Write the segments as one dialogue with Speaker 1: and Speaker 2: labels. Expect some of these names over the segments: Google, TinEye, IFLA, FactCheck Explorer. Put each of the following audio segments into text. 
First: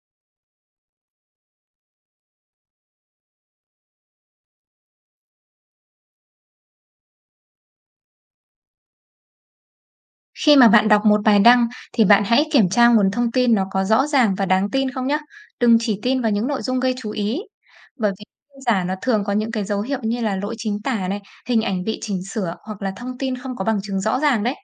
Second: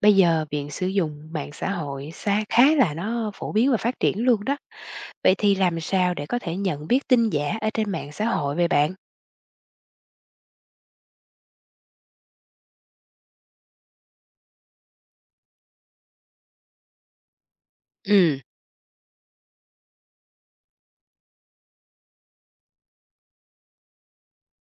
Speaker 1: Bây giờ việc sử dụng mạng xã hội xa khá là phổ biến và phát triển luôn đó. Vậy thì làm sao để có thể nhận biết tin giả ở trên mạng xã hội vậy bạn?
Speaker 2: Khi mà bạn đọc một bài đăng thì bạn hãy kiểm tra nguồn thông tin nó có rõ ràng và đáng tin không nhé. Đừng chỉ tin vào những nội dung gây chú ý. Bởi vì
Speaker 1: Ừ.
Speaker 2: tin giả nó thường có những cái dấu hiệu như là lỗi chính tả này, hình ảnh bị chỉnh sửa hoặc là thông tin không có bằng chứng rõ ràng đấy.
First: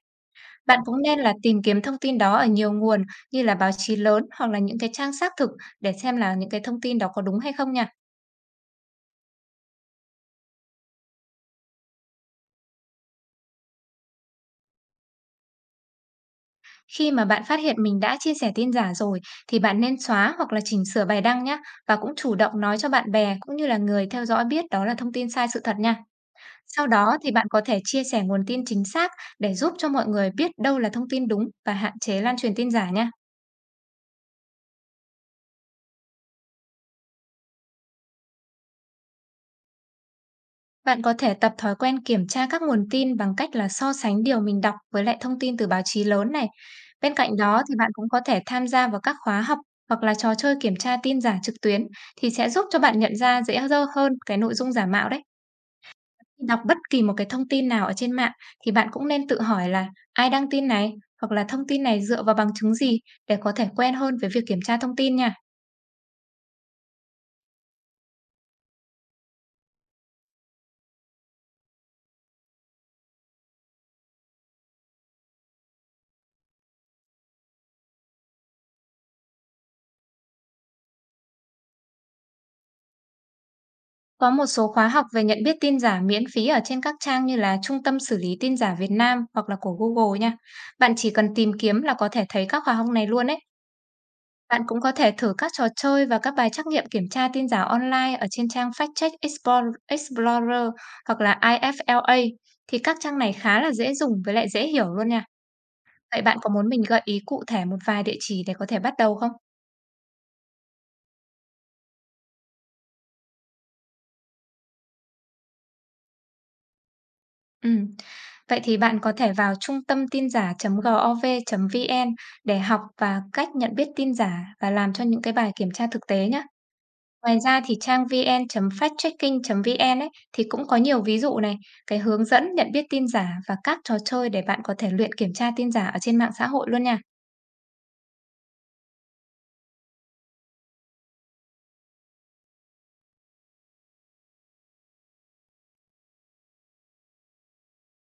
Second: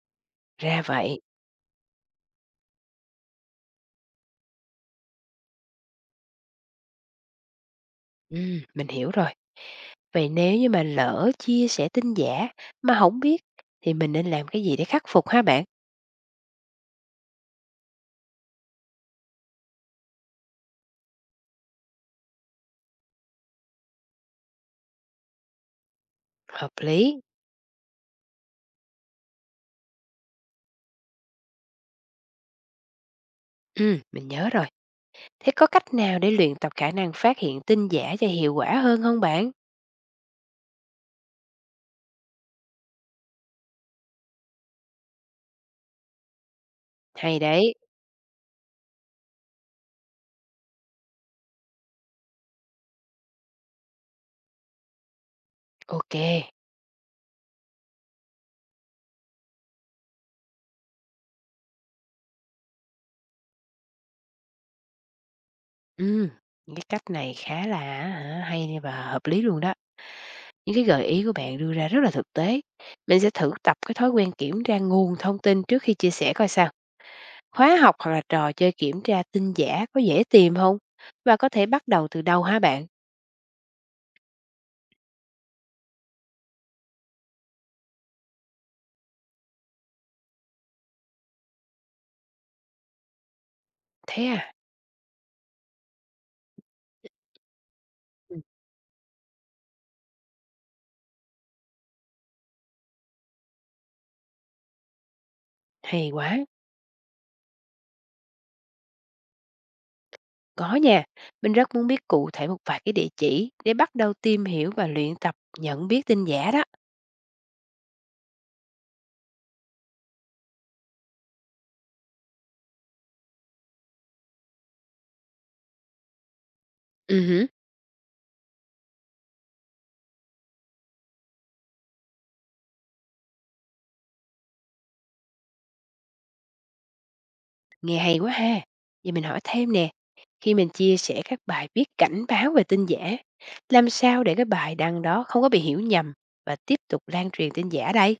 Speaker 2: Bạn
Speaker 1: Ra
Speaker 2: cũng nên
Speaker 1: vậy.
Speaker 2: là tìm kiếm thông tin đó ở nhiều nguồn như là báo chí lớn hoặc là những cái trang xác thực để xem là những cái thông tin đó có đúng hay không nha.
Speaker 1: Ừ, mình hiểu rồi. Vậy nếu như mà lỡ chia sẻ tin giả mà không biết thì mình nên làm cái gì để khắc phục ha bạn?
Speaker 2: Khi mà bạn phát hiện mình đã chia sẻ tin giả rồi thì bạn nên xóa hoặc là chỉnh sửa bài đăng nhé, và cũng chủ động nói cho bạn bè cũng như là người theo dõi biết đó là thông tin sai sự thật nha.
Speaker 1: Hợp
Speaker 2: Sau đó
Speaker 1: lý.
Speaker 2: thì bạn có thể chia sẻ nguồn tin chính xác để giúp cho mọi người biết đâu là thông tin đúng và hạn chế lan truyền tin giả nha.
Speaker 1: Ừ, mình nhớ rồi. Thế có cách nào để luyện tập khả năng phát hiện tin giả cho hiệu quả hơn không bạn?
Speaker 2: Bạn có thể tập thói quen kiểm tra các nguồn tin bằng cách là so sánh điều mình đọc với lại thông tin từ báo chí lớn này. Bên cạnh
Speaker 1: Hay
Speaker 2: đó thì
Speaker 1: đấy.
Speaker 2: bạn cũng có thể tham gia vào các khóa học hoặc là trò chơi kiểm tra tin giả trực tuyến thì sẽ giúp cho bạn nhận ra dễ dơ hơn cái nội dung giả mạo đấy.
Speaker 1: Ok.
Speaker 2: Đọc bất kỳ một cái thông tin nào ở trên mạng thì bạn cũng nên tự hỏi là ai đăng tin này hoặc là thông tin này dựa vào bằng chứng gì để có thể quen hơn với việc kiểm tra thông tin nha.
Speaker 1: Ừ, những cái cách này khá là hay và hợp lý luôn đó. Những cái gợi ý của bạn đưa ra rất là thực tế. Mình sẽ thử tập cái thói quen kiểm tra nguồn thông tin trước khi chia sẻ coi sao. Khóa học hoặc là trò chơi kiểm tra tin giả có dễ tìm không? Và có thể bắt đầu từ đâu hả bạn?
Speaker 2: Có một số khóa học về nhận biết tin giả miễn phí ở trên các trang như là Trung tâm xử lý tin giả Việt Nam hoặc là của Google nha. Bạn chỉ cần tìm kiếm là có thể thấy các khóa học này luôn ấy.
Speaker 1: Thế à?
Speaker 2: Bạn cũng có thể thử các trò chơi và các bài trắc nghiệm kiểm tra tin giả online ở
Speaker 1: Ừ.
Speaker 2: trên trang FactCheck Explorer hoặc là IFLA. Thì các trang này khá là dễ dùng với lại dễ hiểu luôn nha.
Speaker 1: Hay
Speaker 2: Vậy bạn
Speaker 1: quá.
Speaker 2: có muốn mình gợi ý cụ thể một vài địa chỉ để có thể bắt đầu không?
Speaker 1: Có nha. Mình rất muốn biết cụ thể một vài cái địa chỉ để bắt đầu tìm hiểu và luyện tập nhận biết tin giả đó.
Speaker 2: Ừm. Vậy thì bạn có thể vào trung tâm tin giả.gov.vn để học và cách nhận biết tin giả và làm cho những cái bài kiểm tra thực tế nhé.
Speaker 1: Ừ
Speaker 2: Ngoài
Speaker 1: hử.
Speaker 2: ra thì trang vn.factchecking.vn ấy thì cũng có nhiều ví dụ này, cái hướng dẫn nhận biết tin giả và các trò chơi để bạn có thể luyện kiểm tra tin giả ở trên mạng xã hội luôn nha.
Speaker 1: Nghe hay quá ha. Vậy mình hỏi thêm nè, khi mình chia sẻ các bài viết cảnh báo về tin giả, làm sao để cái bài đăng đó không có bị hiểu nhầm và tiếp tục lan truyền tin giả đây?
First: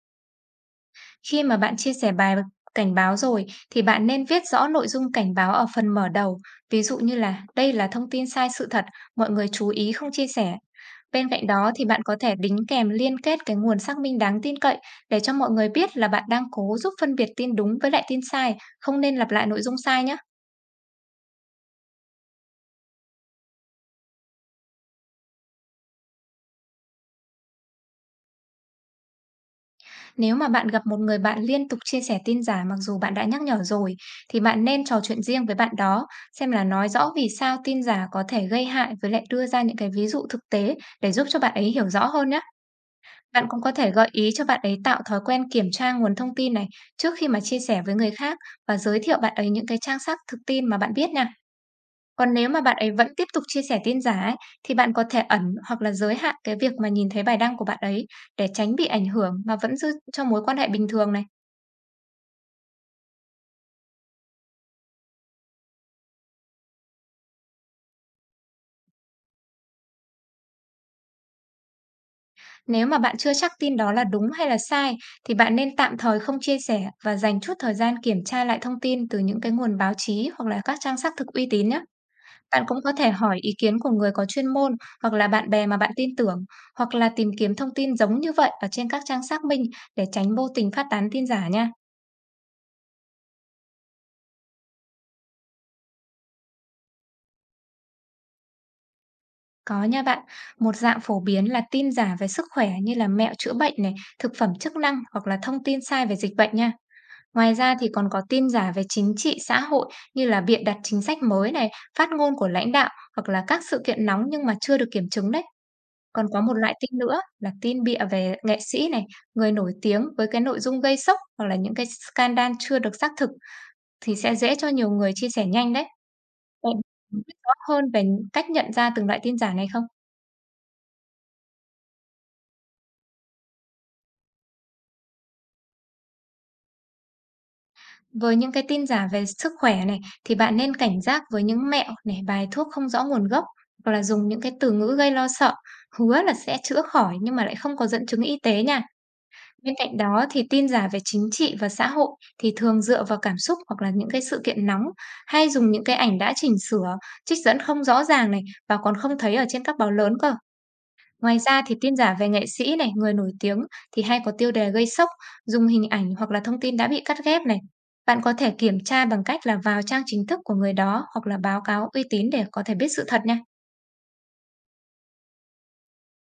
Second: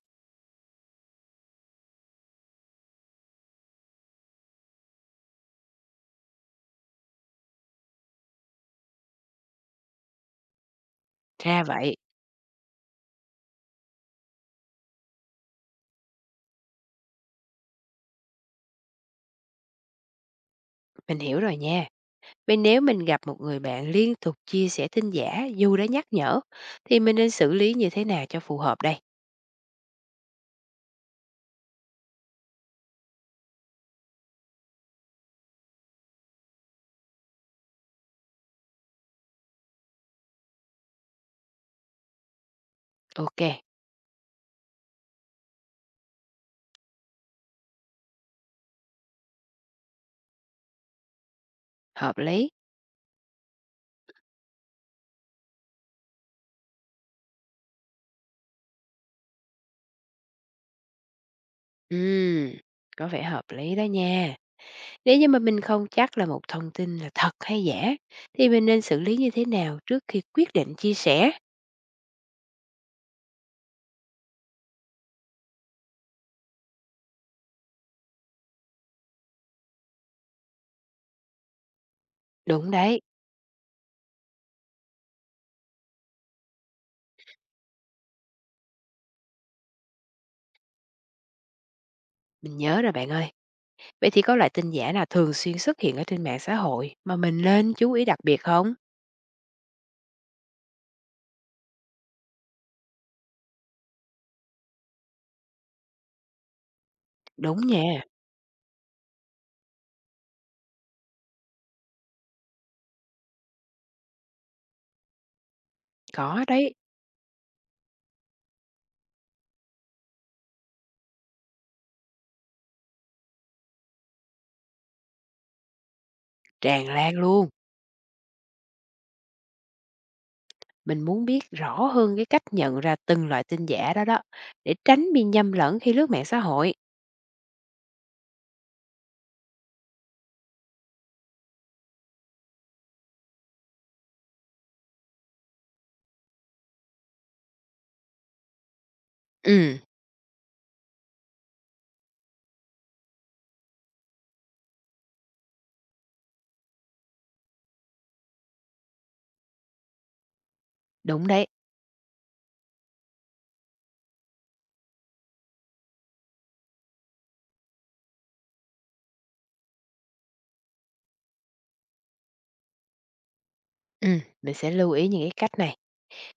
Speaker 2: Khi mà bạn chia sẻ bài cảnh báo rồi thì bạn nên viết rõ nội dung cảnh báo ở phần mở đầu, ví dụ như là đây là thông tin sai sự thật, mọi người chú ý không chia sẻ. Bên cạnh
Speaker 1: Ra
Speaker 2: đó thì
Speaker 1: vậy,
Speaker 2: bạn có thể đính kèm liên kết cái nguồn xác minh đáng tin cậy để cho mọi người biết là bạn đang cố giúp phân biệt tin đúng với lại tin sai, không nên lặp lại nội dung sai nhé.
Speaker 1: mình hiểu rồi nha. Vậy nếu mình gặp một người bạn liên tục chia sẻ tin giả dù đã nhắc nhở, thì mình nên xử lý như thế nào cho phù hợp đây?
Speaker 2: Nếu mà bạn gặp một người bạn liên tục chia sẻ tin giả mặc dù bạn đã nhắc nhở rồi thì bạn nên trò chuyện riêng với bạn đó, xem là nói rõ vì sao tin giả có thể gây hại với lại đưa ra những cái ví dụ thực tế để giúp cho bạn ấy hiểu rõ hơn nhé.
Speaker 1: Ok,
Speaker 2: Bạn cũng có thể gợi ý cho bạn ấy tạo thói quen kiểm tra nguồn thông tin này trước khi mà chia sẻ với người khác, và giới thiệu bạn ấy những cái trang xác thực tin mà bạn biết nha.
Speaker 1: hợp
Speaker 2: Còn nếu
Speaker 1: lý.
Speaker 2: mà bạn ấy vẫn tiếp tục chia sẻ tin giả ấy, thì bạn có thể ẩn hoặc là giới hạn cái việc mà nhìn thấy bài đăng của bạn ấy để tránh bị ảnh hưởng mà vẫn giữ cho mối quan hệ bình thường này.
Speaker 1: Ừm, có vẻ hợp lý đó nha. Nếu như mà mình không chắc là một thông tin là thật hay giả, thì mình nên xử lý như thế nào trước khi quyết định chia sẻ?
Speaker 2: Nếu mà bạn chưa chắc tin đó là đúng hay là sai thì bạn nên tạm thời không chia sẻ và dành chút thời gian kiểm tra lại thông tin từ những cái nguồn báo chí hoặc là các trang xác thực uy tín nhé. Bạn
Speaker 1: Đúng
Speaker 2: cũng có
Speaker 1: đấy,
Speaker 2: thể hỏi ý kiến của người có chuyên môn hoặc là bạn bè mà bạn tin tưởng, hoặc là tìm kiếm thông tin giống như vậy ở trên các trang xác minh để tránh vô tình phát tán tin giả nha.
Speaker 1: mình nhớ rồi bạn ơi. Vậy thì có loại tin giả nào thường xuyên xuất hiện ở trên mạng xã hội mà mình nên chú ý đặc biệt không?
Speaker 2: Có nha bạn, một dạng phổ biến là tin giả về sức khỏe như là mẹo chữa bệnh này, thực phẩm chức năng hoặc là thông tin sai về dịch bệnh nha. Ngoài
Speaker 1: Đúng
Speaker 2: ra
Speaker 1: nha,
Speaker 2: thì còn có tin giả về chính trị, xã hội như là bịa đặt chính sách mới này, phát ngôn của lãnh đạo hoặc là các sự kiện nóng nhưng mà chưa được kiểm chứng đấy. Còn có
Speaker 1: có
Speaker 2: một loại
Speaker 1: đấy,
Speaker 2: tin nữa là tin bịa về nghệ sĩ này, người nổi tiếng với cái nội dung gây sốc hoặc là những cái scandal chưa được xác thực thì sẽ dễ cho nhiều người chia sẻ nhanh đấy. Bạn
Speaker 1: tràn lan
Speaker 2: biết
Speaker 1: luôn.
Speaker 2: rõ hơn về cách nhận ra từng loại tin giả này không?
Speaker 1: Mình muốn biết rõ hơn cái cách nhận ra từng loại tin giả đó đó, để tránh bị nhầm lẫn khi lướt mạng xã hội.
Speaker 2: Với những cái tin giả về sức khỏe này thì bạn nên cảnh giác với những mẹo này, bài thuốc không rõ nguồn gốc hoặc là dùng những cái từ ngữ gây lo sợ, hứa là sẽ chữa khỏi nhưng mà lại không có dẫn chứng y tế nha. Bên
Speaker 1: Ừ,
Speaker 2: cạnh đó thì tin giả về chính trị và xã hội thì thường dựa vào cảm xúc hoặc là những cái sự kiện nóng, hay dùng những cái ảnh đã chỉnh sửa, trích dẫn không rõ ràng này và còn không thấy ở trên các báo lớn cơ.
Speaker 1: đúng
Speaker 2: Ngoài
Speaker 1: đấy.
Speaker 2: ra thì tin giả về nghệ sĩ này, người nổi tiếng thì hay có tiêu đề gây sốc, dùng hình ảnh hoặc là thông tin đã bị cắt ghép này. Bạn có thể kiểm tra bằng cách là vào trang chính thức của người đó hoặc là báo cáo uy tín để có thể biết sự thật nha.
Speaker 1: Ừ, mình sẽ lưu ý những cái cách này.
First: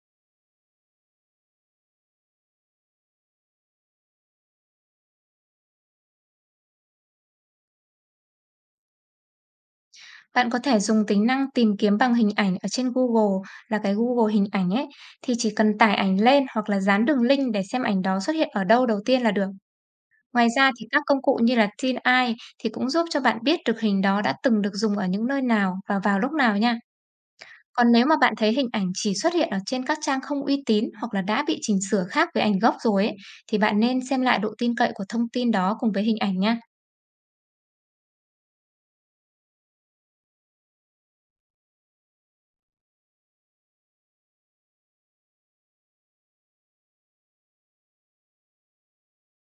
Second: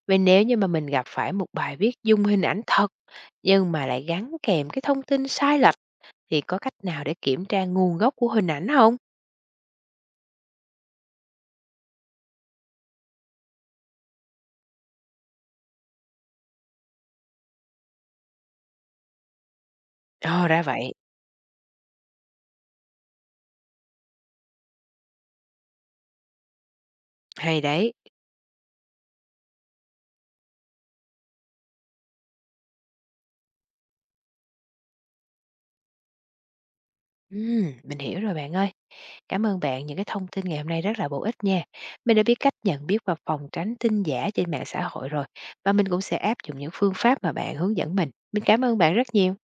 Speaker 1: Vậy nếu như mà mình gặp phải một bài viết dùng hình ảnh thật nhưng mà lại gắn kèm cái thông tin sai lệch thì có cách nào để kiểm tra nguồn gốc của hình ảnh không?
Speaker 2: Bạn có thể dùng tính năng tìm kiếm bằng hình ảnh ở trên Google, là cái Google hình ảnh ấy, thì chỉ cần tải ảnh lên hoặc là dán đường link để xem ảnh đó xuất hiện ở đâu đầu tiên là được. Ngoài
Speaker 1: Ồ, ra
Speaker 2: ra thì
Speaker 1: vậy.
Speaker 2: các công cụ như là TinEye thì cũng giúp cho bạn biết được hình đó đã từng được dùng ở những nơi nào và vào lúc nào nha.
Speaker 1: Hay
Speaker 2: Còn
Speaker 1: đấy.
Speaker 2: nếu mà bạn thấy hình ảnh chỉ xuất hiện ở trên các trang không uy tín hoặc là đã bị chỉnh sửa khác với ảnh gốc rồi ấy, thì bạn nên xem lại độ tin cậy của thông tin đó cùng với hình ảnh nha.
Speaker 1: Mình hiểu rồi bạn ơi. Cảm ơn bạn những cái thông tin ngày hôm nay rất là bổ ích nha. Mình đã biết cách nhận biết và phòng tránh tin giả trên mạng xã hội rồi và mình cũng sẽ áp dụng những phương pháp mà bạn hướng dẫn mình. Mình cảm ơn bạn rất nhiều.